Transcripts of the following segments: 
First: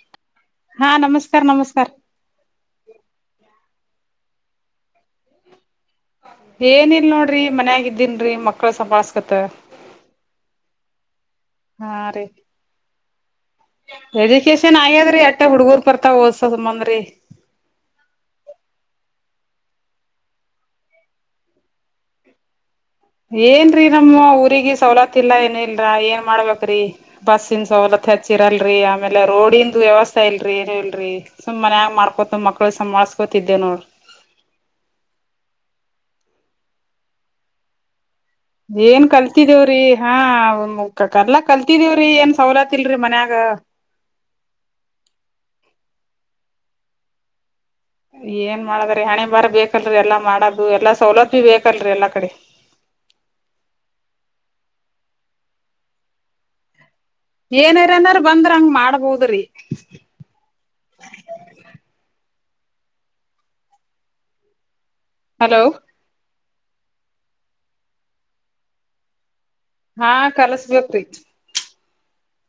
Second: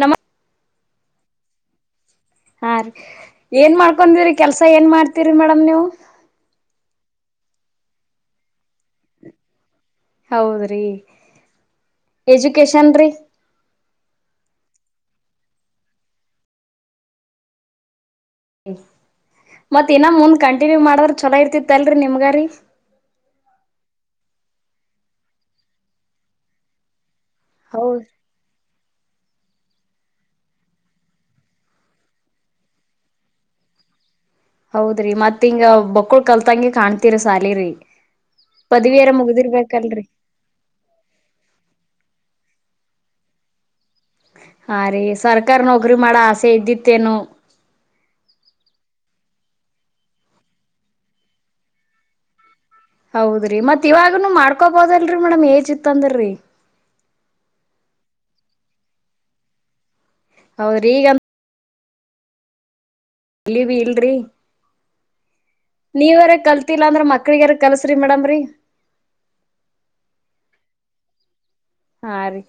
ನಮ್ಮ. ಹಾ ನಮಸ್ಕಾರ ನಮಸ್ಕಾರ. ಹಾ ರೀ ಏನ್ ಮಾಡ್ಕೊಬಿ್ರರಿ ಕೆಲ್ಸ ಏನ್ ಮಾಡ್ತೀರಿ ಮೇಡಮ್ ನೀವು. ರೀ ಮನ್ಯಾಗಿದ್ದೀನ್ರೀ ಮಕ್ಳ ಸಪಸ್ಕತ್. ಹೌದ್ರೀ. ರೀ ಎಜುಕಷನ್ ರೀ. ಎಜುಕೇಶನ್ ಆಗ್ಯದ್ರಿ ಅಟ್ಟ ಹುಡ್ಗೂರ್ ಕೊರ್ತಾವ ಓದಸ ಸುಂಬಂದ್ರಿ. ಮತ್ ಇನ್ನ ಮುಂದ್ ಕಂಟಿನ್ಯೂ ಮಾಡದ್ರ ಚೊಲೋ ಇರ್ತಿತ್ತ ಅಲ್ರರಿ ನಿಮ್ಗಾರಿೀ. ಏನ್ರೀ ನಮ್ಮ ಊರಿಗೆ ಸವ್ಲತ್ತು ಇಲ್ಲಾ ಏನ ಇಲ್ಲ ಏನ್ ಮಾಡ್ಬೇಕ್ರಿ. ಬಸ್ಸಿನ ಹೌದ್ ಸವ್ಲತ್ ಹೆಚ್ಚಿರಲ್ರಿ ಆ ಆಮೇಲೆ ರೋಡಿನ್ದು ವ್ಯವಸ್ಥಾ ಇಲ್ರಿ ಏನು ಇಲ್ರಿ ಸುಮ್ಮ್ ಮನ್ಯಾಗ್ ಮಾಡ್ಕೊತ ಮಕ್ಳ ಸಂಬಾಳ್ಸ್ಕೊತಿದ್ದೆ ನೋಡ್ರಿ. ಹೌದ್ರಿ ಮತ್ ಹಿಂಗ ಬಕುಳ್ ಕಲ್ತಂಗೆ ಕಾಣ್ತೀರಿ ಸಾಲಿರಿ. ಏನ್ ಪದವಿಯರ ಕಲ್ತಿದಿವ್ರಿ ಮುಗ್ದಿರ್ಬೇಕಲ್ರರಿ ಹಾ ಕರ್ಲಾ ಕಲ್ತಿದೇವ್ರಿ ಏನ್ ಸವ್ಲತ್ ತಿಲ್ರಿ ಮನ್ಯಾಗ. ಹಾ ರೀ ಸರ್ಕಾರ್ ನೌಕ್ರಿ ಮಾಡ ಆಸೆ ಇದ್ದಿತ್ತೇನೊ. ಏನ್ ಮಾಡದ್ರೀ ಹಣೆ ಬಾರ ಬೇಕಲ್ರಿ ಎಲ್ಲಾ ಮಾಡದು ಎಲ್ಲಾ ಸವ್ಲತ್ತು ಬೇಕಲ್ರಿ ಎಲ್ಲಾ ಕಡಿ. ಹೌದ್ರಿ ಮತ್ ಇವಾಗುನು ಮಾಡ್ಕೊಬೋದಲ್ರಿ ಮೇಡಮ್ ಏಜ್ ಇತ್ತಂದ್ರರಿ. ಏನಾರ್ ಏನಾರ್ ಬಂದ್ರ ಹಂಗ್ ಮಾಡ್ಬೋದ್ರಿ. ಹೌರಿಗನ್ ಇಲ್ಲಿವಿ ಇಲ್ರಿ. ಹಲೋ ನೀವರ ಕಲ್ ತ್ತಿಲ್ಲಾ ಅಂದ್ರ ಮಕ್ಳಗಾರ ಕಲ್ಸ್ರಿ ಮೇಡಮ್ರಿ. ಹಾ ಕಲ್ಸ್ಬೇಕ್ರಿ. ಹಾ ರೀ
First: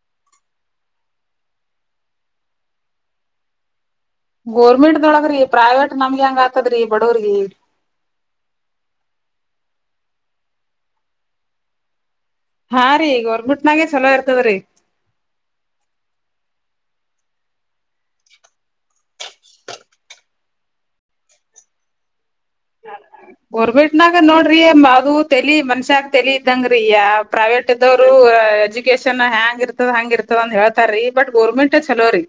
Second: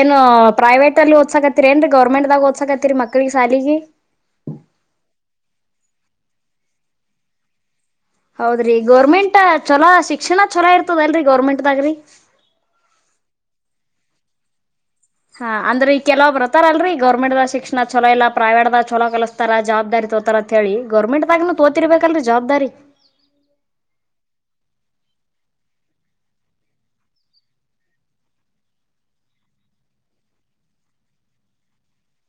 ಏನು ಪ್ರೈವೇಟ್ ಅಲ್ ಓದ್ಸಕತ್ತರಿ ಏನ್ರೀ ಗೌರ್ಮೆಂಟ್ದಾಗ್ ಓದ್ಸಕತಿರಿ ಮಕ್ಳಿಗೆ ಸಾಲಿಗೆ. ಗೋರ್ಮೆಂಟ್ದೊಳಗ್ರೀ ಪ್ರೈವೇಟ್ ನಮ್ಗೆ ಹೆಂಗ್ ಆತದ್ರೀ ಬಡವ್ರಗಿ. ಹೌದ್ರಿ ಗೋರ್ಮೆಂಟ ಚೊಲಾ ಶಿಕ್ಷಣ ಛಲೋ ಇರ್ತದಲ್ರಿ ಗೌರ್ಮೆಂಟ್ದಾಗ್ರಿ. ಹಾ ರೀ ಗೌರ್ಮೆಂಟ್ನಾಗೆ ಚಲೋ ಇರ್ತದ್ರೀ. ಹಾ ಅಂದ್ರ ಈ ಕೆಲವ್ ಈರ್ತಾರಲ್ರಿ ಗೌರ್ಮೆಂಟ್ ದ ಶಿಕ್ಷಣ ಚಲೋ ಇಲ್ಲ ಪ್ರೈವೇಟ್ದಾಗ ಚಲೋ ಕಲಸ್ತಾರ ಜವಾಬ್ದಾರಿ ತೋತಾರ ಅಂತ ಹೇಳಿ ಗವರ್ಮೆಂಟ್ದಾಗನು ತೋತಿರ್ಬೇಕಲ್ರರಿ. ಜವಾಬ್ದಾರಿ ಗೋರ್ಬೆಟ್ನಾಗ ನೋಡ್ರಿ ಅದು ತಲಿ ಮನ್ಷ್ಯಾಗ ತಲಿ ಇದ್ದಂಗ್ರೀ ಪ್ರೈವೇಟ್ ಇದದವರು ಎಜುಕೇಶನ್ ಹೆ್ಯಾಂಗ ಇರ್ತದ ಹಂಗ ಇರ್ತದ ಅಂದ ಹೇಳ್ತಾರೀ ಬಟ್ ಗೋರ್ಮೆಂಟ್ ಚಲೋರಿ.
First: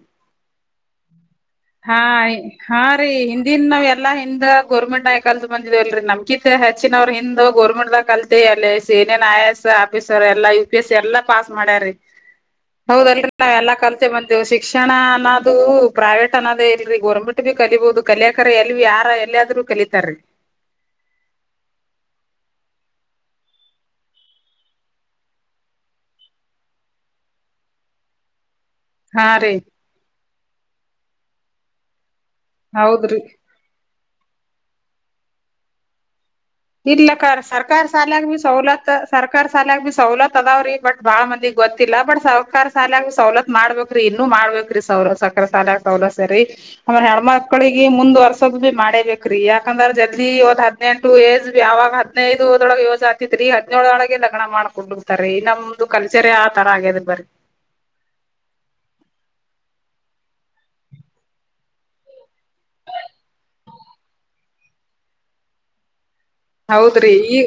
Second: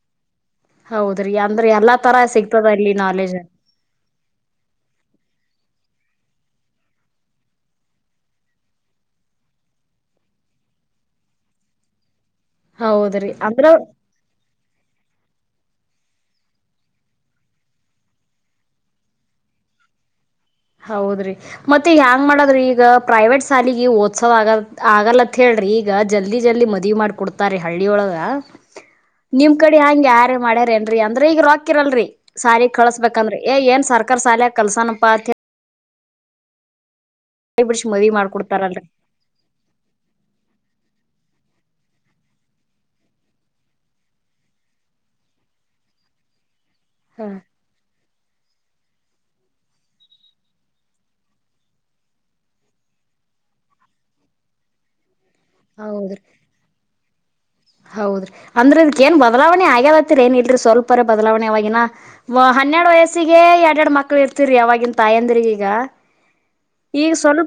ಹೌದ್ರಿ ಅಂದ್ರೆ ಎಲ್ಲಾ ಹಾ ತರ ಸಿಗ್ತದ ಹಾ ಅಲ್ಲಿ ರೀ ನಾಲೆಜ್ ಹಿಂದನ್ ನಾವ ಎಲ್ಲಾ ಹಿಂದ ಗೋರ್ಮೆಂಡ ಆಯ. ಬಂದಿದವಲ್ರಿ ನಮ್ಕಿತ್ ಹೆಚ್ಚಿನವ ಹಿಂದ್ ಗೋರ್ಮೆಂಟ್ ದಾಗ ಕಲ್ತಿ ಅಲ್ಲಿ ಸೇನೆನ್ ಐ ಎಸ್ ಆಫೀಸರ್ ಎಲ್ಲಾ ಯು ಪಿ ಎಸ್ ಎಲ್ಲಾ ಪಾಸ್ ಮಾಡ್ಯ್ರೀ. ಹೌದಲ್ ಹೌದ್ರಿ ಎಲ್ಲಾ ಅಂದ್ರ ಕಲ್ತೇವು ಮತ್ತೆ ಶಿಕ್ಷಣ. ಅದು ಪ್ರೈವೇಟ್ ಅನ್ನದೇ ಇಲ್ರಿ ಗೋರ್ಮೆಂಟ್ ಭ ಕಲಿಬಹುದು ಕಲಿಯಕ್ರ ಎಲ್ ಯಾರ ಎಲ್ಲಾದ್ೂ ಕಲಿತಾರೀ. ಹೌದ್ರಿ ಮತ್ತೆ ಹ್ಯಾಂಗ್ ಮಾಡದ್ರಿ ಈಗ ಪ್ರೈವೇಟ್ ಸಾಲಿಗೆ ಓಡ್ಸಾದು ಆಗ ಆಗಲತ್ ಹೇಳ್ರಿ ಈಗ ಜಲ್ದಿ ಜಲ್ದಿ ಮದವಿ ಮಾಡ್ಕ ಕೊಡ್ತಾರಿ ಹಳ್ಳಿಯೊಳಗ. ಹಾ ನಿಮ್ ರೀ ಕಡೆ ಹಂಗೆ ಯಾರ ಮಾಡ್ಯಾರ. ರಅಂದ್ರೆ ಈಗ ರೂಕ್ಕಿರಲ್ರರಿ. ಸಾಲಿಗೆ ಹೌದ್ರಿ ಕಳಸ್ಬೇಕಂದ್ರೆ ಏ ಏನ್ ಸರ್ಕಾರ ಶಾಲೆಗೆ ಕಲ್ಸ್ನಾನಪ [unintelligible] ಇಲ್ಲ ಹೇಳಿ ಸರ್ಕಾರ ಬಿಡ್ಸಿ ಮದ್ವಿ ಸಾಲ ಬಿ ಮಾಡ್ಕೊಡ್ತಾರಲ್ರಿ ಸವಲತ್ತು ಸರ್ಕಾರ ಸಾಲ ಬಿ ಸವಲತ್ ಅದಾವ ರೀ ಬಟ್ ಬಾಳ ಮಂದಿಗ್ ಗೊತ್ತಿಲ್ಲ ಬಟ್ ಸರ್ಕಾರ ಸಾಲಾಗ ಸವಲತ್ ಮಾಡ್ಬೇಕ್ರಿ ಇನ್ನುೂ ಮಾಡ್ಬ್ರಿ ಸೌಲ ಸರ್ಕಾರ ಸಾಲಾಗ ಸವಲತ್ ರಿ ಆ ಹ ಹೆಣ್ಮಕ್ಕಳಿಗೆ ಮುಂದ ವರ್ಷ ತದ್ ಬಿ ಮಾಡೇಬೇಕ್ರೀ ಯಾಕಂದ್ರ ಜಲ್ದಿ ಒಂದ್ ಹದ್ನೆಂಟು ಏಜ್ ಯಾವಾಗ್ ಹದ್ನೈದೊಳಗೆ ಯೋಜ್ ಆಗ್ತಿತ್ರಿ ಹದ್ನೇಳಳೊಳಗೆ ಲಗ್ನ ಮಾಡ್ಕೊಂಡು. ತರಿ ನಮ್ದು ಹೌದ್ರಿ ಕಲ್ಚರಿ ಆ ತರ ಆಗ್ಯದ್ರಿ ಬರ್ರೀ. ಹೌದ್ರಿ ಅಂದ್ರ ಇದಕ್ ಏನ್ ಬದ್ಲಾವಣೆ ಆಗ್ಯದಂತಿರಿ ಏನ್ ಇಲ್ರಿ ಸ್ವಲ್ಪರ ಬದ್ಲಾವಣೆ ಅವಾಗಿನ ಹನ್ನೆಡ್ ವಯಸ್ಸಿಗೆ ಎರ್ಡ್ ಎರ್ಡ್ ಮಕ್ಳು ಇರ್ತಿರಿ ಅವಾಗಿನ್ ತಾಯಂದ್ರಿಗೀಗ. ಹೌದ್ರಿ ಈ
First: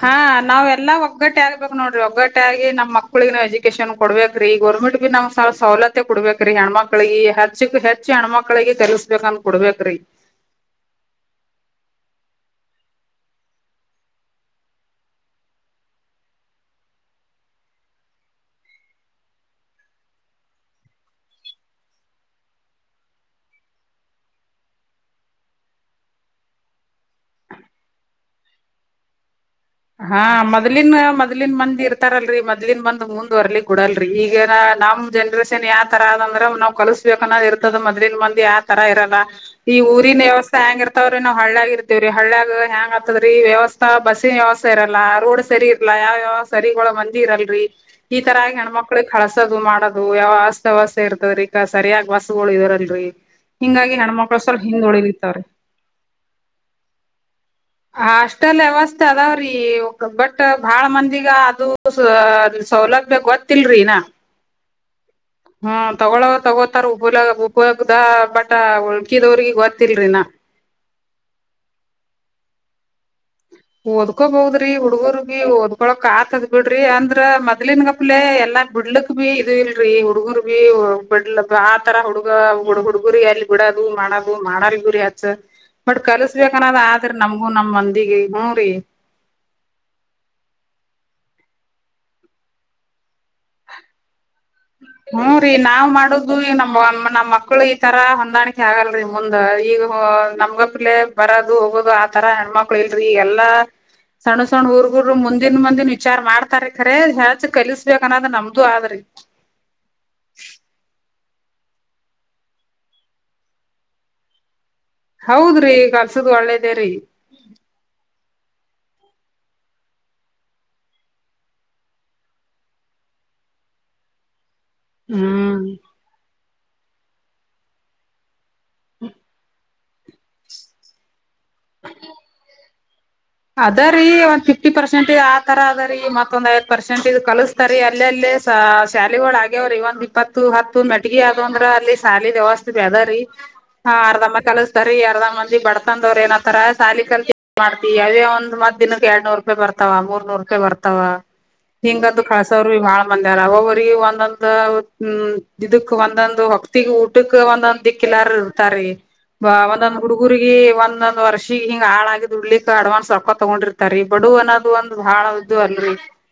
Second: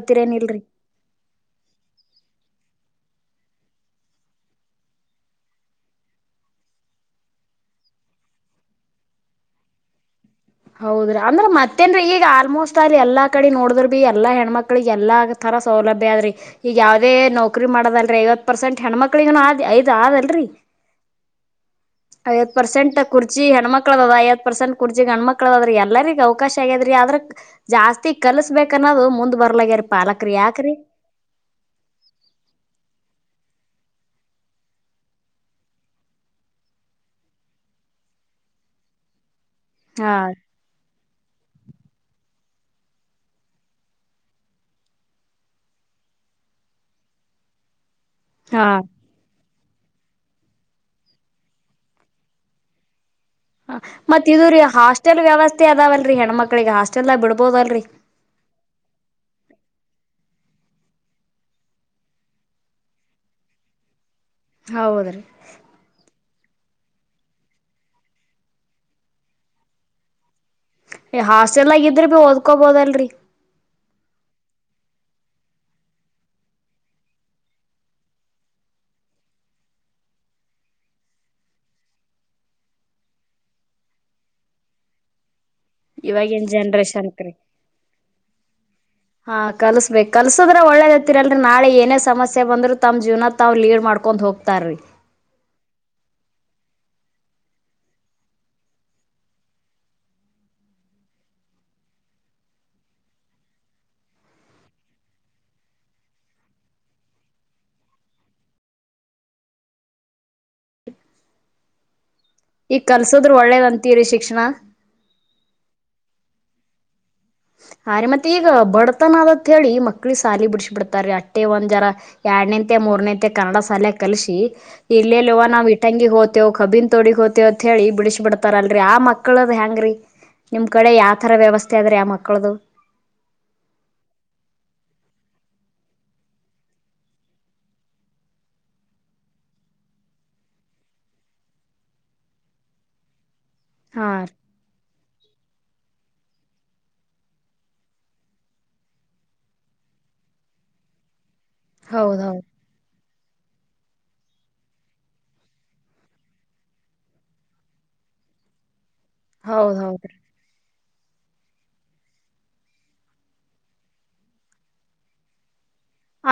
ಹಾ ನಾವ್ ಎಲ್ಲಾ ಒಗ್ಗಟ್ ಆಗ್ಬೇಕು ನೋಡ್ರಿ ಒಗ್ಗಟ್ ಆಗಿ ನಮ್ ಮಕ್ಳಗ್ ಎಜು ಕೇಶನ್ ಕೊಡ್ಬೇಕ್ರಿ ಗೌರ್ಮೆಂಟ್ ಬಿ ನಾವ್ ಸ ಸೌಲತೆ ಕೊಡ್ಬೇಕ್ರಿ ಹ ಹೆಣ್ಮಕ್ಳಿಗೆ ಹೆಚ್ಚಕ್ ಹೆಚ್ಚ ಹೆಣ್ಮಕ್ಳಿಗೆ ಕೆಲ್ಸ್ಬೇಕಂತ ಕೊಡ್ಬೇಕ್ರೀ. ಹೌದ್ರಿ ಅಂದ್ರ ಮತ್ತೇನ್ರಿ ಈಗ ಆಲ್ಮೋಸ್ಟ್ ಅಲ್ ಎಲ್ಲಾ ಕಡೆ ನೋಡದ್ರ ಬಿ ಎಲ್ಲಾ ಹೆಣ್ಮಕ್ಳಗ್ ಎಲ್ಲಾ ತರ ಸೌಲಭ್ಯ ಆದ್ರಿ ಈಗ್ ಯಾವ್ದೇ ನೌಕ್ರರಿ ಮಾಡದಲ್ರಿ ಐವತ್ ಪರ್ಸೆಂಟ್ ಹೆಣ್ಮಕ್ಳಿಗ್ ಆದ್ ಐದ್ ಆದಲ್ರಿ, ಐವತ್ ಪರ್ಸೆಂಟ್ ಕುರ್ಚಿ ಹೆಣ್ಮಕ್ಳದದ ಐವತ್ ಪರ್ಸೆಂಟ್ ಕುರ್ಚಿ ಗಂಡ್ಮಕ್ ಕಳ್ದ್ರಿ ಎಲ್ಲರಿಗ್ ಅವ್ಕಾಶ ಆಗ್ಯಾದ್ರಿ ಆದ್ರ ಜಾಸ್ತಿ ಕಲ್ಸ್ಬೇಕ್ ಅನ್ನೋದ್ ಮುಂದ್ ಬರ್ ಹಾ ಮೊದ್ಲಿನ್ ಮೊದ್ಲಿನ್ ಮಂದ್ ಇರ್ತಾರಲ್ರಿ ಮೊದ್ಲಿನ್ ಬಂದ್ ಮುಂದ್ ಇದು ಅರ್ಲಿ ಕೊಡಲ್ರಿ ಈಗೆನ ನಮ್ ಜನ್ರೇಷನ್ ಯಾವ್ ತರ ಅದಂದ್ರ ನಾವ್ ಕಲಸ್ಬೇಕನ್ನ್ ಇರ್ತದ ಮೊದ್ಲಿನ್ ಮಂದಿ ಯಾವ್ ತರ ಇರಲ್ಲ. ಈ ಹಾ ಊರಿನ್ ವ್ಯವಸ್ತ ಹೆಂಗ್ ಇರ್ತವ್ರೀ ನಾವ್ ಹಳ್ಳಗ್ ಇರ್ತಿವ್ರಿ ಹಳ್ಳ ಹೆಂಗ್ ಆತದ ರೀ ವ್ಯವಸ್ಥಾ ಬಸ್ಸಿನ್ ವ್ಯವಸ್ಥಾ. ಸರಲ್ಲಾ ರೋಡ್ ಸರಿ ಇಲ್ಲಾ ಯಾವ್ಯಾವ ಸರಿಗುಳ ಮಂದಿ ಇರಲ್ರಿ. ಹ ತರಾಗ್ ಹಾ ಹೆಣ್ಮಕ್ಳಿಗ್ ಕಳ್ಸದ್ ಇದು ಮಾಡದು ಯಾವ ಆಸ್ತ ವಸೆ ಇರ್ತದ್ರಿ ಕ ಈಗ ಸರಿಯಾಗ್ ಬಸ್ಸುಗುಳ್ ಇದ್ರಲ್ರಿ. ಹ ಮತ್ತ ಇದು ರರಿ ಹಾಸ್ಟೆಲ್ ವ್ಯವಸ್ಥೆ ಅದಾವಲ್ರಿ ಹೆಣ್ಮಕ್ಳಿಗೆ ಹಾಸ್ಟೆಲ್ ಬಿಡ್ಬೋದಲ್ರರಿ ಹಾಸ್ಟೆಲ್ ವ್ಯವಸ್ಥೆ ಅದಾವ್ರಿ ಬಟ್ ಬಾಳ ಮಂದಿಗ ಅದು ಸೌಲಭ್ಯ ಗೊತ್ತಿಲ್ರೀನಾ ಹೌದ್ರೀ ತಗೋತಾರ ಉಬಲ ಉಬೋಗದ ಬಟ ಉಳ್ಕಿದವ್ರಿಗೆ ಗೊತ್ತಿಲ್ರಿನಾ ಹಾಸ್ಟೆಲ್ ಆಗಿದ್ರ ಬಿ ಓದ್ಕೋಬೋದಲ್ರರಿ ಓದ್ಕೊಬಹದ್ರಿ ಹುಡ್ಗರ್ ಭಿ ಓದ್ೊಳಕ್ ಆತದ್ ಬಿಡ್ರಿ ಅಂದ್ರ ಮೊದ್ಲನ್ಗಪ್ಲೆ ಎಲ್ಲಾ ಬಿಡ್ಲಕ್ ಬಿೀ ಇದು ಇಲ್ರಿ ಹುಡ್ಗರ್ ಭೀ ಬಿಡ್ಲ ಆತರ ಹುಡುಗ ಹುಡ್ಗರಿ ಅಲ್ ಬಿಡದು ಮಾಡದು ಮಾಡಾರಿ ಬಿೀರರಿ ಹಚ್ಚ ಬಟ್ ಇವಾಗಿನ ಕಲ್ಸ್ಬೇಕನ್ನದ್ ಆದ್ರ ಜನ್ರೇಷನ್ಕ್ರಿ ನಮಗೂ ನಮಂದ ಹಾ ಕಲ್ಸ್ಬೇಕು ಕಲ್ಸದ್ರೆ ಒಳ್ಳೇದತಿ ಲ್ ನಾಳೆ ಏನೇ ಸಮಸ್ಯೆಂದ್ರರು ತಮ್ಮ್ ಜೀವನ ತಾ್ ಲೀಡ್ ಮಾಡ್ಕೊಂಡ್ೋಗತ ಹ್ಮ ರೀ ನಾವ್ ಮಾಡದು ನಮ್ ಮಕ್ಳು ಈತರ ಹೊಂದಾಣಿಕೆ ಆಗಲ್ರರಿ ಮುಂದ್ ಈಗ ನಮ್ಗಪ್ಿಲೆ ಬರೋದು ಹೋಗೋದು ಆತರ ಹೆಣ್ಮಕ್ಳು ಇಲ್ರಿೀ ಈ ಎಲ್ಲಾ ಸಣ್ಣ ಸಣ್ ಊರ್ಗುರು ಮುಂದಿನ ಮುಂದನ್ ವಿಚಾರ ಮಾಡ್ತಾರ ಖರ ಯಾಚ ಕಲಿಸಬೇಕ ಅನ್ನೋದ್ ನಮ್ದು ಆದ್ರಿ ಈಗ್ ಕಲ್ಸೋದ್ರರು ಒಳ್ಳೇದ್ ಅಂತೀರಿ ಶಿಕ್ಷಣ ಹೌದ್ರಿ ಕಲ್ಸದ ಒಳ್ಳೇದೇ ರೀ ಅ ರೀ ಮತ್ತೆ ಈಗ ಬಡ್ತನದತ್ ಹೇಳಿ ಮಕ್ಳಿ ಸಾಲಿ ಬಿಡ್ಸಿ ಬಿಡ್ತಾರ ಅಷ್ಟೆ ಒಂದ್ ಜರ ಎರಡ್ನೇಂತೆ ಮೂರನೇಂತೆ ಕನ್ನಡ ಸಾಲಿಯ ಕಲ್ಸಿ ಇಲ್ಲೆಲ್ವ ಹ್ಮ್ ನಾವವು ಇಟಂಗಿ ಹೋತೆೇವ ಕಬಿನ್ ತೊಡಿಿೋ ಹಥಳಿ ಬುಿಶ ಬಟ್ಟ ರಲ್ರರಿ ಆ ಮಕ್ಕಳದ ಹೆಂಗ್ರೀ ನಿಮ್ ಕಡೆ ಯಾವ ತರ ವ್ಯವಸ್ಥೆ ಆದ್ರೆ ಆ ಮಕ್ಕ ಮಕ್ಕಳದು ಅದ್ರೀ ಒಂದ್ ಫಿಫ್ಟಿ ಪರ್ಸೆಂಟ್ ಆತರ ಅದರಿ ಮತ್ತೊಂದ್ ಐದ್ ಪರ್ಸೆಂಟ್್ ಕಲಸ್ತಾರಿ ಅಲ್ಲ ಅಲ್ಲೇ ಶ್ಯಾಲಿಗಳ ಆಗ್ಯವ್ರಿ ಒಂದ್ ಇಪ್ಪತ್ತು ಹತ್ತು ಮೆಟ್ಗಿ ಅದಂದ್ರ ಅಲ್ಲಿ ಶಾಲಿ ವ್ಯವಸ್ಥದೆ ಅದ್ರೀ ಹಾ ಅರ್ಧಮ್ಮ ಕಲಿಸತಾರಿ ಅರ್ಧಾಮ ಬಡ್ತಂದವ್್ರ ಏನತರ ಸಾಲಿ ಕಲ್ ಮಾಡ್ ಅದೇ ಒಂದ ಮತ್ ದಿನದ ಎಡ್ನೂರು ರೂಪಾಯಿ ಬರ್ತಾವ ಮೂರ್ನೂರ್ ರೂಪಾಯಿ ಬರ್ತಾವ ಹಿಂಗದುು ಹೌದ್ ಹೌದ್ ಕಳ್ಸವ್ರಿ ಬಾಳ ಮಂದಾರ ಅವ ಅವ್ರಿಗೆ ಒಂದೊಂದ್ ಹ್ಮ ಇದಕ್ ಒಂದೊಂದ್ ಹೊಕ್ತಿಗ್ ಊಟಕ್ ಒಂದೊಂದ್ ದಿಕ್ಕಲಾರ ಇರ್ತಾರಿೀ ಹೌದ್ ಒಂದೊಂದ್ ಹೌದ್ರಿ. ಹುಡುಗರಿಗೆ ಒಂದ್ ಒಂದೊಂದ ವರ್ಷಗ ಹಿಂಗ ಹಾಳ ಆಗ್ ಉುಳಿ ಅಡ್ವಾನ್ಸ್ ರೊಕ್ಕೊ ತಗೊಂಡಿರ್ತಾರೆ ಬಡಡು ಅನ್ನೋದು ಒಂದು ಬಹಳದು ಅಲ್ಲಿ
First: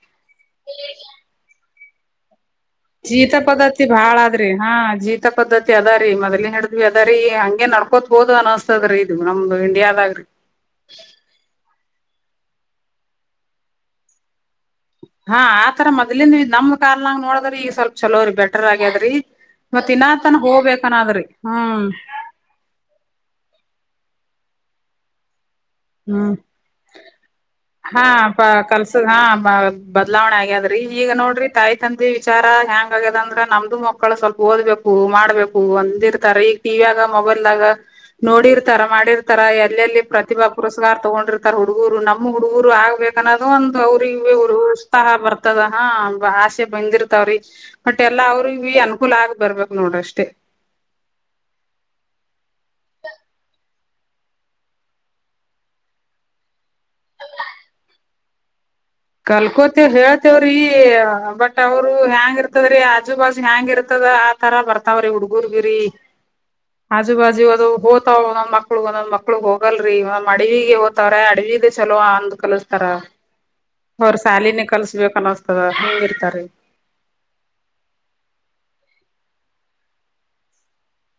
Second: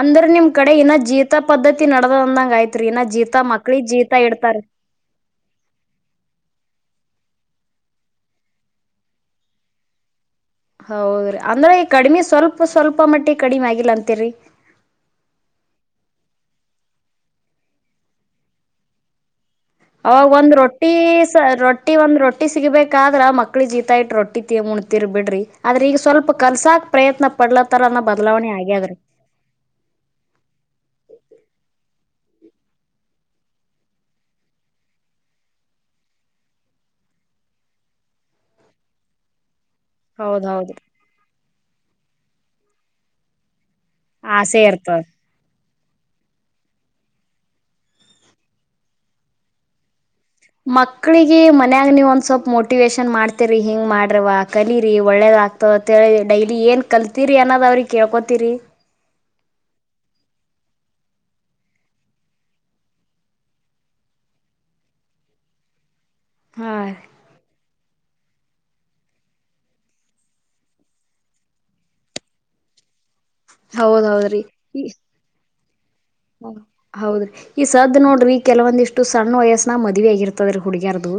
ಅಂದ್ರ ನಿಮ್ ಕಡೆ ಇನ್ನ ಜೀತ ಪದ್ಧತಿ ನಡದ ಅಂದಂಗ ಆಯ್ು ಜೀತ ಪದ್ಧತಿ ಬಾಳಾದ್ರಿ ಹಾ ಜೀತ ಪದ್ಧತಿ ಅದ ರೀ ಮೊದ್ಲಿ ಹ ್ವಿ ಅದ ರೀ ಹಂಗೆ ನಡ್ಕೋತ್ಬೋದು ಅನಿಸಸ್ತದ್ರೀ ಇದು ನಮ್ದು ಇಂಡಿಯಾದಾಗ್ರಿ ಹೌದ್ರಿ ಅಂದ್ರ ಈ ಕಡಿಮಿ ಸ್ವಲ್ಪ ಸ್ವಲ್ಪ ಮಟ್ಟಿ ಕಡಿಮೆ ಆಗಿಲ್ಲ ಅಂತಿರಿ ಹಾ ಆತರ ಮೊ್ಲಿಂದ ನಮ್ ಕಾಲ್ನಂಗ್ ನೋಡದ್ರ ಈಗ ಸ್ವಲ್ಪ ಚಲೋ್ರಿ ಬೆಟರ್ ಆಗ್ಯದ್ರಿ ಮತ್ ಅವಾಗ ಇನ್ನಾತನ ಒಂದ್ ರೊಟ್ಟಿ ಹೋಗ್ಬೇಕನ್ನದ್ರಿ ಹ್ಮ್ ರೊಟ್ಟಿ ಒಂದ್ ರೊಟ್ಟಿ ಸಿಗ್ಬೇಕಾದ್ರ ಮಕ್ಳಿ ಜೀತ ಇಟ್ ರೊಟ್ಟಿ ಟ್ಟಿ ಮು ತಿೀರ್ ಬಿಡ್ರಿ ಆದ್ರ ಈಗ ಹ ಸ್ವಲ್ಪ ಕಲ್ಸಾಕ್ ಪ್ರಯತ್ನ ಪಡ್ಲತ್ತಾರ ಅನ್ನೋ ಹಾ ಪ ಬದಲಾವಣೆ ಆಗ್ಯಾದ್ರಿ ಕಲ್ಸದ ಹಾ ಬದಲಾವಣೆ ಆಗ್ಯದ್ರಿ ಈಗ ನೋಡ್ರಿ ತಾಯಿ ತಂದಿ ವಿಚಾರ ಹೆಂಗ್ ಆಗ್ಯದ ಅಂದ್ರ ನಮ್ದು ಮಕ್ಕಳು ಸ್ವಲ್ಪ ಓದ್ಬೇಕು ಮಾಡ್ಬೇಕು ಒಂದಿರ್ತಾರ ಈಗ ಟಿವಿ ಆಗ ಮೊಬೈಲ್ದಾಗ ನೋಡಿರ್ತಾರ ಮಾಡಿರ್ತಾರ [unintelligible] ಹೌದ್ ಪ್ರತಿಭಾ ಹೌದ್ರಿ. ಪುರಸ್ಕಾರ ತಗೊಂಡಿರ್ತಾರ್ ಹುಡುಗರು ನಮ್ ಹುಡುಗರು ಆಗ್ಬೇಕ ಅನ್ನೋದು ಒಂದ ಅವ್ರಿಗೆ ಹೋಗಿ ಆಸೆ ಇರ್ತದ. ಉರತ್ಸಾಹ ಬರ್ತದ ಹಾ ಆಸೆ ಬಂದಿರ್ತಾವ್ರಿ ಬಟ್ ಎಲ್ಲಾ ಅವ್ರಗ್ಬಿ ಅನುಕೂಲ ಆಗ್ ಬರ್ಬೇಕರಿ ನೋಡ್ರಿ ಅಷ್ಟೇ ಮಕ್ಳಿಗೆ ಮನ್ಯಾಗ ನೀವ ಒಂದ ಸ್ವಲ್ಪ ಮೋಟಿವೇಶನ್ ಮಾಡ್ತರಿ ಹಿಂಗ್ ಮಾಡ್ರವಾ ಕಲೀರಿ ಒಳ್ಳೇದಾಗ್ತದಂತ ಹೇಳಿ ಡೈಲಿ ಏನ್ ಕಲ್ತಿರಿ ಅನ್ನೋದ್ ಅವ್ರಿಗಿ ಕೇಳ್ಕೊತಿರಿ ಕಲ್ಕೋತೇವ ಹೇಳ್ತೇವ್ರೀ ಬಟ್ ಅವರು ಹ್ಯಾಂಗ್ ಇರ್ತದ್ರಿ ಆಜು ಬಾಜು ಹ್ಯಾಂಗ್ ಇರ್ತದ ಆತರಾ ಬರ್ತಾವ್ರಿ ಹುಡ್ಗುರ್ಗಿರೀ ಹಾ ಆಜು ಬಾಜು ಅದು ಹೋತಾವ ಒಂದೊಂದ್ ಮಕ್ಳು ಒಂದೊಂದ್ ಮಕ್ಳು ಹೋಗಲ್ರಿ ಒಂದ್ ಅಡವಿಗೆ ಹೋಗ್ತವರ್ಯ ಅಡವಿದ ಚಲೋ ಅಂದ್ ಕಲಸ್ತಾರ ಹೌದ ಅವ್ರ ಹೌದ್ರಿ ಸಾಲಿನೇ ಈ ಕಲ್ಸ್ಬೇಕ ಅನಸ್ತದ ಹಿಂಗ ಇರ್ತಾರಿ ಹೌದ್ರಿ ಈ ಸದ ನೋಡ್ರಿ ಕೆಲವೊಂದಿಷ್ಟು ಸಣ್ಣ ವಯಸ್ಸನ್ಯಾಗ ಮದುವಿ ಆಗಿರ್ತದರಿ ಹುಡುಗ್ಯರ್ದು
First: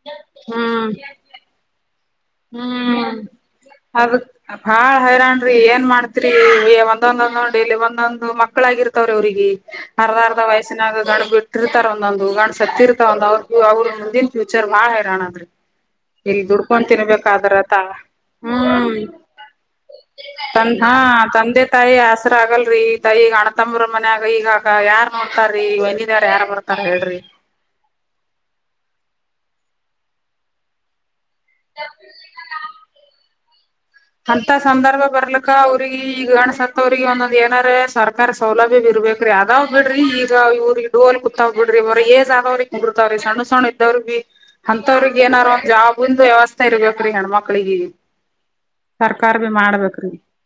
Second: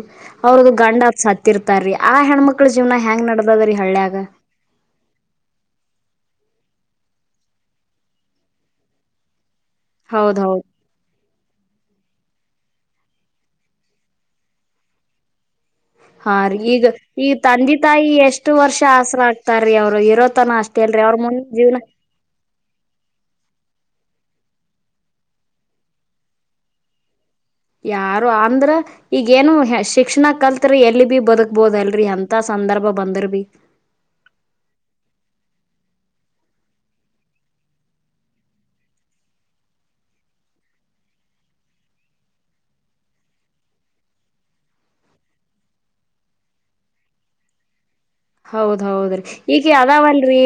ಅವ್ರದು ಗಂಡದ ಸತ್ತಿರ್ತಾರೀ ಹ್ಮ ಅದಕ ಆ ಹೈರಾನ್ರಿ ಏನ್ ಮಾಡ್ತ ಒಂದೊಂದೊಂದೊಂದುಲ್ಲಿ ಒಂದೊಂದು ಮಕ್ಕಳಾಗಿರ್ತವ್ರೀ ಅವ್ರಿಗೆ ಅರ್ಧ ಹೌದ್ ಅರ್ಧ ಹೌದ್ ವಯಸ್ಸಿನಾಗ ಗಂಡ ಬಿಟ್ಟಿರ್ತಾರ ಒಂದೊಂದು ಗಂಡ ಸತ್ತಿರ್ತಾವಂದ ಅವ್ರ ಅವ್ರರು ಮುಂದಿನ ಫ್ಯೂಚರ್ ಭಾಳ ಹೈರಾಣದರಿ ಹಾ ರೀ ಈಗ ಈ ತಂದೆ ತಾ ತಾಯಿ ಎಷ್ಟು ವರ್ಷ ಹ್ಮ್ ಆಸರ ಆಗ್ತಾರ್ರೀ ಅವ್ರು ಇರೋತನ ತನ್ ಅಷ್ಟೇ ಹಾ ಅಲ್ರಿ ಅವ್ರ ಮುಂದ ತಂದೆ ಜೀವ್ನ ಇ ಮನ್ಯಾಗ ಈಗಾಗ ಯಾರ್ ನೋಡ್ತಾರೀ ಹೊರಗಿನ್ಯವರ ಯಾರ್ ಬರ್ತಾರ ಹೇಳ್ರಿ ಯಾರು ಅಂದ್ರ ಈಗಏನು ಶಿಕ್ಷಣ ಕಲ್ತರ ಎಲ್ಲಿ ಬಿ ಬದುಕ್ಬೋದ ಅಲ್ರರಿ ಎಂತ ಸಂದರ್ಭ ಬಂದ್ರ ಭೀ ಹಂತ ಸಂದರ್ಭ ಬರ್ಲಕ್ಕ ಅವ್ರಿಗೆ ಈಗ ಗಂಡಸತ್ತವ್ರಿಗೆ ಒಂದೊಂದ್ ಏನರೆ ಸರ್ಕಾರ ಸೌಲಭ್ಯ ಇಡರ್ಬೇಕ್ರಿ ಅದಾವ ಬಿಡ್ರಿ ಈಗ ಇವ್ರಿಗೆ ಇಟ್ಕೊಂಡ್ ಕುಂತಾವ್ ಬಿಡ್ರಿ ಅವರ ಏಜ್ ಆದವ್ರಿಗೆ ಕುಂಡ್ರತಾವ್ರಿ ಸಣ್ಣ ಸಣ್ಣ ಇದ್ದವ್ರ ಭಿ ಅಂತವ್ರಿಗೆ ಏನಾರ ಒಂದ್ ಜಾಬ್ಂದ ವ್ಯವಸ್ಥೆ ಇರ್ಬೇಕ್ರಿ ಹೆಣ್ಮಕ್ಳಿಗಿ ಹೌದೌದ್ರೀ ಈಗ ಅದಾವಲ್ರಿ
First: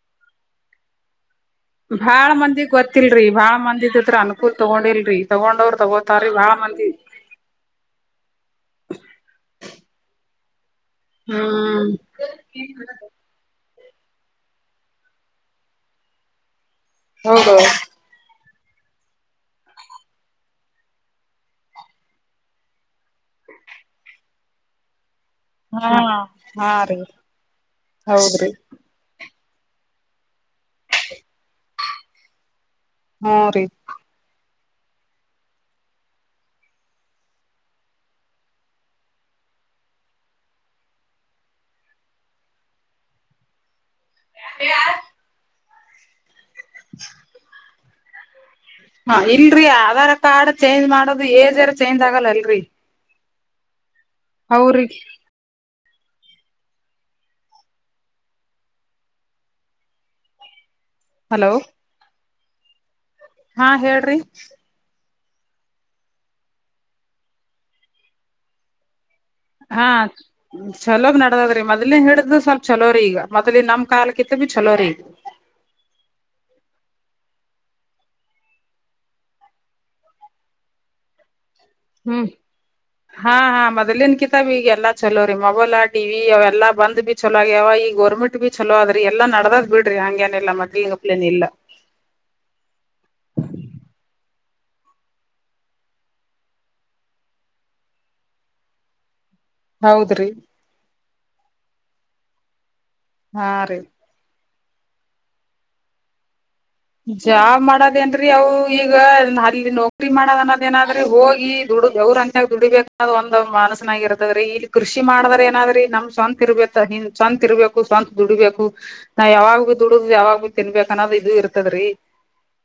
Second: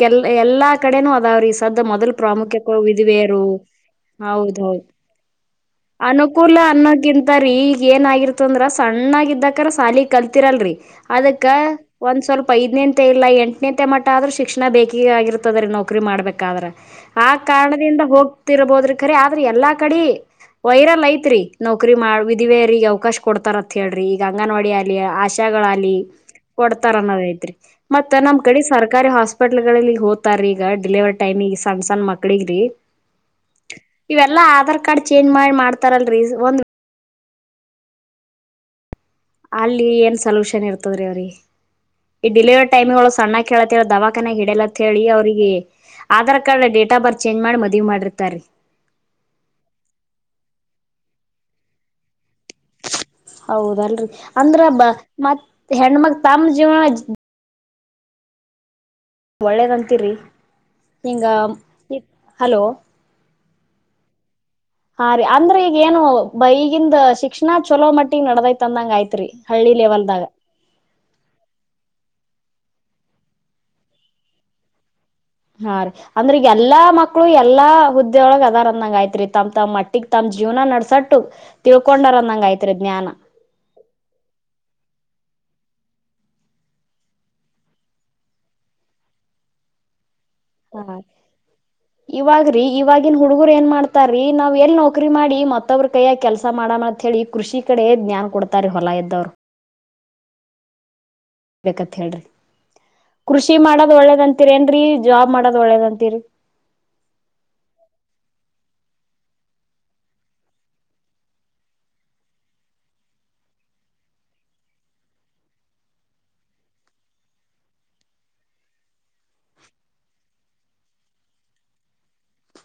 ಕೆಲ್ ಎಲ್ಲಾ ಕಡೆನೂ ಅದಾವ್ರೀ ಸದ ಮೊದಲ ಬಾಳ ಮಂದಿಗ್ ಪ್ರಾಮುಖ್ಯತೆ ಗೊತ್ತಿಲ್ರಿ ವಿಧವೆಯರು ಬಾಳ ಮಂದಿದತ್ರ ಅನುಕೂಲ್ ಹೌದೌದ ತಗೊಂಡಿಲ್ರಿ ತಗೊಂಡವ್ರ ತಗೋತಾರೀ ಬಾಳ ಅನುಕೂಲ ಮಂದಿ ಅನ್ನೋಕ್ಕಿಂತರೀ ಈಗ ಏನಾಗಿರ್ತದ ಅಂದ್ರ ಸಣ್ಣಾಗ ಇದಕರ ಸಾಲಿ ಕಲ ತಿರಲ್ರಿ ಅದಕ್ಕ ಹ್ಮ್ ಒಂದ ಸ್ವಲ್ಪ ಐದ್ನಂತೆ ಇಲಾ ಎಂಟ ತ್ನತೆ ಮಟ್ಟ ಆದ್ರೂ ಶಿಕ್ಷಣ ಬೇಕೆ ಆಗಿರ್ತದೆ ರೀ ನೌಕರಿ ಮಾಡಬೇಕಾದ್ರ ಆ ಹೌದೌದು ಕಾರಣದಿಂದ ಹೋಗ್ ಇರಬೋದ್ರಿ ಖರಿ ಆದ್ರ ಎಲ್ಲಾ ಕಡಿ ವೈರಲ್ ಐತ್ರಿ ನೌಕರಿ ಮಾಡ ವಿಧಿವೇಯರಿಗೆ ಅವಕಾಶ ಕೊಡ್ತಾರತ್ ಹೇಳ್ರಿ ಈಗ ಅಂಗನವಾಡಿ ಅಲ್ಲಿ ಆ ಜಗಳ ಹಾ ಆಗಲಿ ಹಾ ಕೊಡ್ತಾರ ರೀ ಅನ್ನೋದ ಐತ್ರಿ ಮತ್ತ ನಮ್ ಹೌದ್ರಿ ಕಡೆ ಸರ್ಕಾರಿ ಹಾಸ್ಪಿಟ್ಲ್ ಗಳಲ್ಲಿಗ್ ಹೋತಾರಿ ಈಗ ಡಿಲಿವರಿ ಟೈಮಿಗ ಸಣ್ಣ ಸಣ್ಣ ಮಕ್ಳಿಗ್ರೀ ಹಾ ರೀ ಕಾರ್ಡ್ ಚೇಂಜ್ ಮಾಡಿ ಮಾಡ್ತಾರಲ್ರೀ ಒಂದ ಅಲ್ಲಿ ಏನ್ ಸೊಲ್ಯೂಷನ್ ಇರ್ತದ್ರೀ ಅವ್ರೀ ಈ ಡೆಲಿವರಿ ಟೈಮಿಳ ಸಣ್ಣ ಕೇಳತ್ತರ ದವಾ ಕನ ಹಿಡಲತ್ ಹೇಳಿ ಅವ್ರಿಗೆ ಆಧಾರ್ ಕ ೇಟಾ ಬರ್ ಚೇಂ್ ಮಾಡ ಮುವ ಮಾಡಿ ಬರುತಾರೆ ಹ ಇಲ್ರರಿ ಆಧಾರ್ ಕಾರ್ಡ್ ಚೇಂಜ್ ಮಾಡೋದು ಏಜ್ಾರ ಚೇಂಜ್ ಆಗಲ್ಲ ಅಲ್ರರಿ ಹೌದಲ್ರಿೀ ಅಂದ್ರಬ ಹೌರಿ ಮತ್ ಹೆಣ್ಣ್ಮಾಗ ತಮ್ಮ ಜವ ಒಳ್ಳೇದಂತೀರಿ ಈಂಗ ಹಲೋ ಹಲೋ ಹಾ ಹೇಳ್ರಿ ಹಾ ರೀ ಅಂದ್ರೆ ಈಗ ಏನು ಬ ಈಗಿ ಶಿಕ್ಷಣ ಚಲೋ ಮಟ್ಟಿಗಿ ನಡದೈತ್ ಅಂದಂಗ ಐತ್ರಿ ಹಾ ಚಲೋಗ್ ನಡದದ್ರಿ ಮೊದ್ನೇ ಹೇಳ್ದ ಸ್ವಲ್ಪ ಚಲೋರಿ ಈಗ ಮೊದಲ ನಮ್ ಕಾಲಕ್ಕಿಂತ ಬಿ ಚಲೋರಿ ಈಗ ಹಾ ರೀ ಅಂದ್ರ ಎಲ್ಲಾ ಮಕ್ಳು ಎಲ್ಲಾ ಹುದ್ದೆೊಳಗ್ ಅದಾರ್ ಅಂದಂಗ ಆಯ್ತ್ರಿ ತಮ್ ತಮ್ ಮಟ್ಟಿಗ್ ತಮ ಜೀವನ ನಡಸಟ್ಟು ಹ್ಮ್ ಹಾ ಹಾ ಮೊದ್ಲನ್ ಕಿತಬ ಈಗ ಎಲ್ಲಾ ಚಲೋ ಮೊಬೈಲ್ ಟಿ ಅವ ಎಲ್ಲ ಬಂದ್ ಬಿ ಚಲೋ ಆ್ಯಾವ ಈ ಗೋರ್ೆಟ್ ಬಿ ಚಲೋ ಆದ್ರಿ ಎಲ್ಲ ನಡದ್ ಬಿಡ್ರಿ ಹಂಗ ನ ಹಾ ಇವಾಗ್ರೀ ಇವಾಗಿವಾಗಿನ್ ಹುಡುಗರು ಏನ್ ಮಾಡ್ತಾರೀ ನಾವ್ ಎಲ್ ನೌಕರಿ ಮಾಡಿ ಮತ್ತವ್ರ ಕೈಯ ಕೆಲ್ಸ ಮಾಡಮ್ಮ ಅತ್ ಹೇಳಿ ಕೃಷಿ ಕಡೆ ಜ್ಞಾನ್ ಕೊಡ್ತಾರ ಹೊಲಾ ಎದ್ದವ್ರು ಹೌದ್ರಿ ಕಥ ಹೇಳಡ್ರ ಹಾ ಕೃಷಿ ರೀ ಮಾಡೋದು್ ಒಳ್ಳೇದಂತ ರೇನ್ರೀ ಜಾಬ್ ಮಾಡೋದ್ ಒಳ್ಳೇದಂತಿರಿ ಜಾ ಮಾಡದೇನ್ರರಿ ಅವು ಈಗ ಅಲ್ಲಿ ನೌಕರಿಿ ಮಾಡೋದ ಅನ್ನೋದ ಏನಾದ್ರೆ ಹೋಗಿ ದುಡ್ ಅವ್ರರು ಅಂತ್ಯ ದುಡಿಬೇಕು ಅನ್ನೋದ ಒಂದ್ ಮನಸನಾಗ ಇರ್ತದ್ರೀ ಇಲ್ಲಿ ಕೃಷಿ ಮಾಡಿದ್ರ ಏನಾದ್ರಿ ನಮ್ ಸ್ವಂತ ಇರ್ಬೇಕ ಹ ಸ್ವಂತತ್ ಇರ್ಬೇಕು ಸ್ವಂತತ್ ದುಡಿಬೇಕು ನಾ ಯಾವಾಗ ಬಿ ದುಡುದ್ ಯಾವಾಗ ಭ ತಿನ್ಬೇಕು ಅನ್ನೋದು ಇದು ಇರ್ತ ಹದ್ರೀ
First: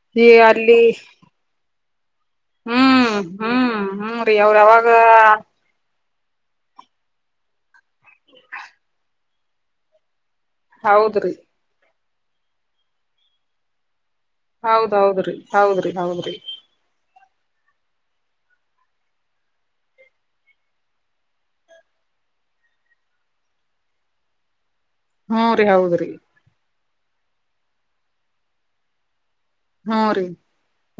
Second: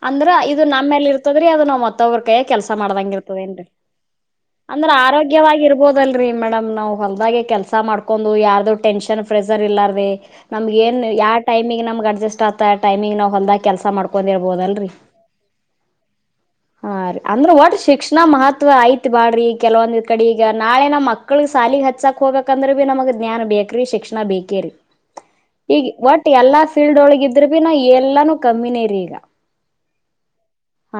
ಅಂದ್ರ ಇದು ನಮ್ಮೇಲ್ಲಿ ಇರ್ತದ್ರೀ ಅದ ನ್ ಮತ್ತೊಬ್ರ ಕೈಯ ಕೆಲ್ಸ ಹ್ಮ್ ಮಾಡ್ದಂಗ ಇರ್ತದ ಏನ್ರಿ ಹ್ಮ್ ಹ್ಮ್ ರೀ ಅವ್ರ ಯಾವಾಗ ಅಂದ್ರೆ ಆರೋಗ್ಯವಾಗಿ ಇರ್ಬೋದಲ್ ರೀ ಮೇಡಮ್ ನಾವ್ ಹೊಲ್ದೆ ಕೆಲ್ಸ ಮಾಡ್ಕೊಂಡು ಯಾರ್ದು ಟೆನ್ಷನ್ ಫ್ರೆಸರ್ ಇಲ್ಲೀ ನಮ್ಗ ಏನ್ ಯಾವ ಹೌದ್ರಿ ಟೈಮ ನಮ್ಗೆ ಅಡ್ ಅಸ್ಟ್ ಆತ ಟೈಮಂಗ್ ನಾ ಹೊಂದದ ಕೆಲಸ ಮಾಡಬೇಕ ಿರಬೋದಲ್ರಿ ಹೌದ್ ಹೌದ್ರಿ ಹೌದ್ರಿ ಹೌದ್ರಿ ಹ ರ ಅಂದ್ರೆ ಶಿಕ್ಷ ನ ಮಹತ್ವ ಐ ತ್ ಬಾಡ್ರಿ ಕೆಲವೊಂದ್ ಕಡಿ ಈಗ ನಾಳೆ ನಮ್ ಮಕ್ಳ ಸಾಲಿಗ್ ಹಚ್ಚಾಕ್ ಹೋಗಬೇಕಂದ್ರೆ ಭೀ ನಮಗ್ ಜ್ಞಾನ್ ಬೇಕ್ರಿ ಶಿಕ್ಷಣ ಬೇಕೇರಿ. ಹ್ಮ್ ರೀ ಇಗ್ ಹೌದ್ರಿ ಒಟ್ ಎಲ್ಲ ಸ್ ತಿಲ್ದೊಳ್ಗ್ ಇದ್ರರು ಬಿ ನಾ ಎಲ್ಲಾನು ಕಮ್ಮಿನೇರಿ ಈಗ. ಹು ರೀ.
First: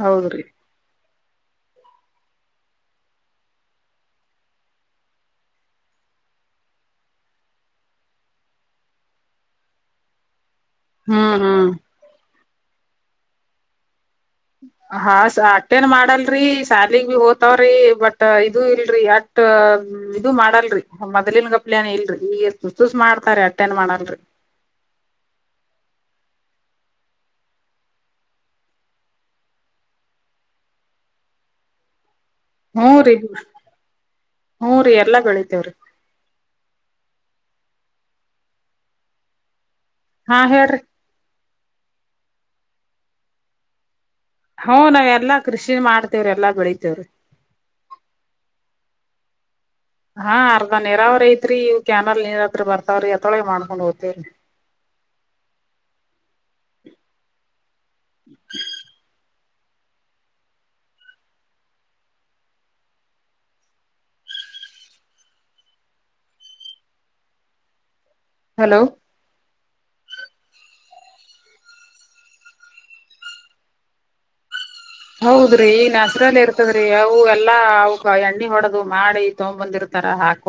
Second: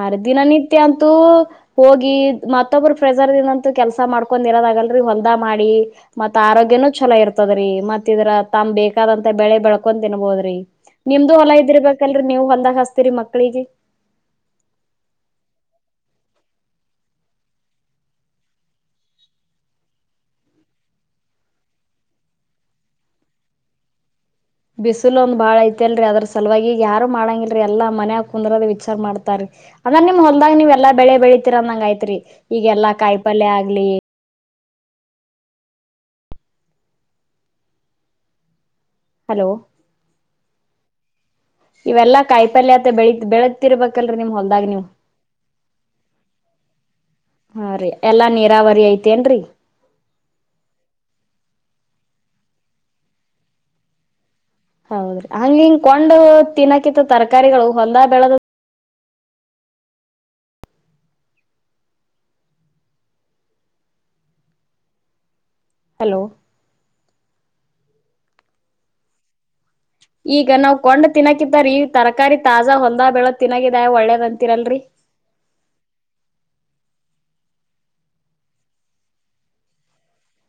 ಆರ್ ದಿನ ಹೌದ್ರಿ ನಿದ್ದೆ ಅಂ ತು ಹೋಗಿ ಮತ್ತೊಬ್ರು ಫ್ರೆಜರಿದಂತು ಕೆಲ್ಸ ಮಾಡ್ಕೊಂಡ್ ಇರೋದ್ ಆಗಲ್ರಿ ಹೊಲ್ದಾಗ್ ಮಾಡಿ ಮತ್ ಆರೋಗ್ಯನೂ ಚಲೋ ಇರ್ತದ್ರಿ ಮತ್ ಇದ್ರ ತಮ್ ಬೇಕಾದಂತ ಬೆಳೆ ಬೆಳ್ಕೊಂಡ್ ತಿನ್ಬೋದ್ರಿ. ನಿಮ್ದು ಹ್ಮ್ ಹೊಲ ಹ್ಮ್ ಇದ್ದಿರ್ಬೇಕಲ್ರಿ ನೀವು ಹೊಲ ಏನ್ ಹಸ್ತೀರಿ ಮಕ್ಳಿಗೆ. ಹಾಸ್ ಅಟೆನ್ ಮಾಡಲ್ರಿ ಸಾಲಿಗ್ ಭಿ ಹೋತವ್ರಿ ಬಟ್ ಇದು ಇಲ್ರಿ ಅಟ್ ಇದು ಮಾಡಲ್ರಿ ಮೊದ್ಲಿನ್ ಗಪ್ಲನ್ ಇಲ್ರಿ ಯು ಎಸ್ ಮಾಡ್ತಾರ ಅಟೆನ್ ಮಾಡಲ್ರಿ. ಬಿಸ್ಲ ಒಂದ್ ಬಾಳ ಐತ್ಲ್ರಿ ಅದ್ರ ಸಲ್ವಾಗಿ ಯಾರು ಮಾಡಂಗಿಲ್ರಿ ಎಲ್ಲ ಮನ್ಯಾಗ್ ಕುಂದ್ರದ ವಿಚಾರ ಮಾಡ್ತಾರೀ ಅಲ್ಲ ನಿಮ್ ಹೊಲ್ದಗ್ ನೀವ್ ಎಲ್ಲ ಬೆಳೆ ಬೆಳಿತೀರ ಅಂದಂಗ್ ಆಯ್ತ್ರಿ. ಈಗೆಲ್ಲಾ ಕಾಯ್ಪಲ್ಯ ಆಗ್ಲಿ. ಹುರಿ ಎಲ್ಲ ಬೆಳಿತ್ವ್ರಿ. ಹಲೋ ಹಾ ಹೇಳ್ರಿ. ಕಾಯ್ ಪಲ್ಯತ್ ಬೆಳ ಬೆಳೆತಿರ್ಬೇಕ್. ಹು ನಾವ್ ಎಲ್ಲಾ ಕೃಷಿ ಮಾಡ್ತೇವ್ ಎಲ್ಲಾ ಬೆಳಿತಿವ್ರಿ ಹಾ ರೀ ಎಲ್ಲಾ ನೀರಾವರಿ ಐತೇನ್ರರಿ ಹಾ ಅರ್ಧ ನೀರಾವರಿ ಐತ್ರಿ ಇವ್ ಕ್ಯಾ ಕಲ್ ನೀರ್ ಹತ್ರ ಬರ್ತಾವ್ರೀ ಅತ್ರೂಳ್ಗ್ ಮಾಡ್ಕೊಂಡ್ ಹೋಗ್ತಿವ್ರಿ. ಹೌದ್ರಿ ಅಲ್ ಹಿಂಗ ಕೊಂಡು ತಿನ್ನಕಿತ್ತು ತರ್ಕಾರಿಗಳು ಹೊಲ್ದಾ ಬೆಳ್ದು ಹಲೋ ಹಲೋ ಈಗ ನಾವ್ ಕೊಂಡ್ ತಿನಾಕಿಂತರಿ ತರಕಾರಿ ತಾಜಾ ಹೊಲ್ದಾಗ್ ಬೆಳ್ದ್ ತಿನಗಿದ ಒಳ್ಳೇದಂತೀರಲ್ರಿ. ಹೌದ್ರಿ ಈ ನಸ್ರಲ್ಲಿ ಇರ್ತದ್ರಿ ಅವು ಎಲ್ಲಾ ಅವುಕ ಎಣ್ಣಿ ಹೊಡದು ಮಾಡಿ ತೊಗಂಬಂದಿರ್ತಾರ ಹಾಕ್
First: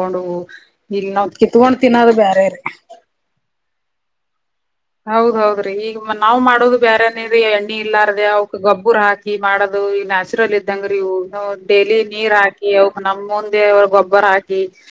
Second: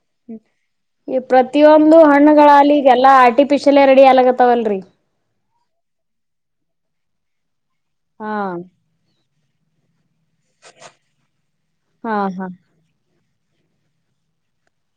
ಈ ಪ್ರತಿಯೊಂದು ತಿನ್ನೋದು ಬ್ಯಾರೆ ಹಣ್ಣುಗಳಲ್ಲಿ ಇಗ್ಯೆಲ್ಲಾ ಆರ್ಟಿಫಿಶಿಯಲ್ ಶಿಲ್ ರೆಡಿ ಯಾಲ್ಗದ್ ಹೌದೌದ್ರಿ ಈಗ ನಾವ್ ಮಾಡೋದು. ಬ್ಯಾರ ನೆರಿ ಎಂಟ್ ಇಲ್ಲಾರ್ದೆ ಹಾ ಅವ್ ಗೊಬ್ಬುರ ಹಾಕಿ ಮಾಡದ್ ದು ಇ ನಾಶ್ ಚುಲರ್ ಇದ್ದಂಗ್ರಿ ಇವು ನಾವ್ ಡೈಲಿ ಹಾ ನೀರ್ ಹಾ ಹಾಕಿ ಅವುಕ್ ನಮ್ಮೊಂದ್ ದೇವ್ರ್ ಗೊಬ್ಬರ ಹಾಕಿ.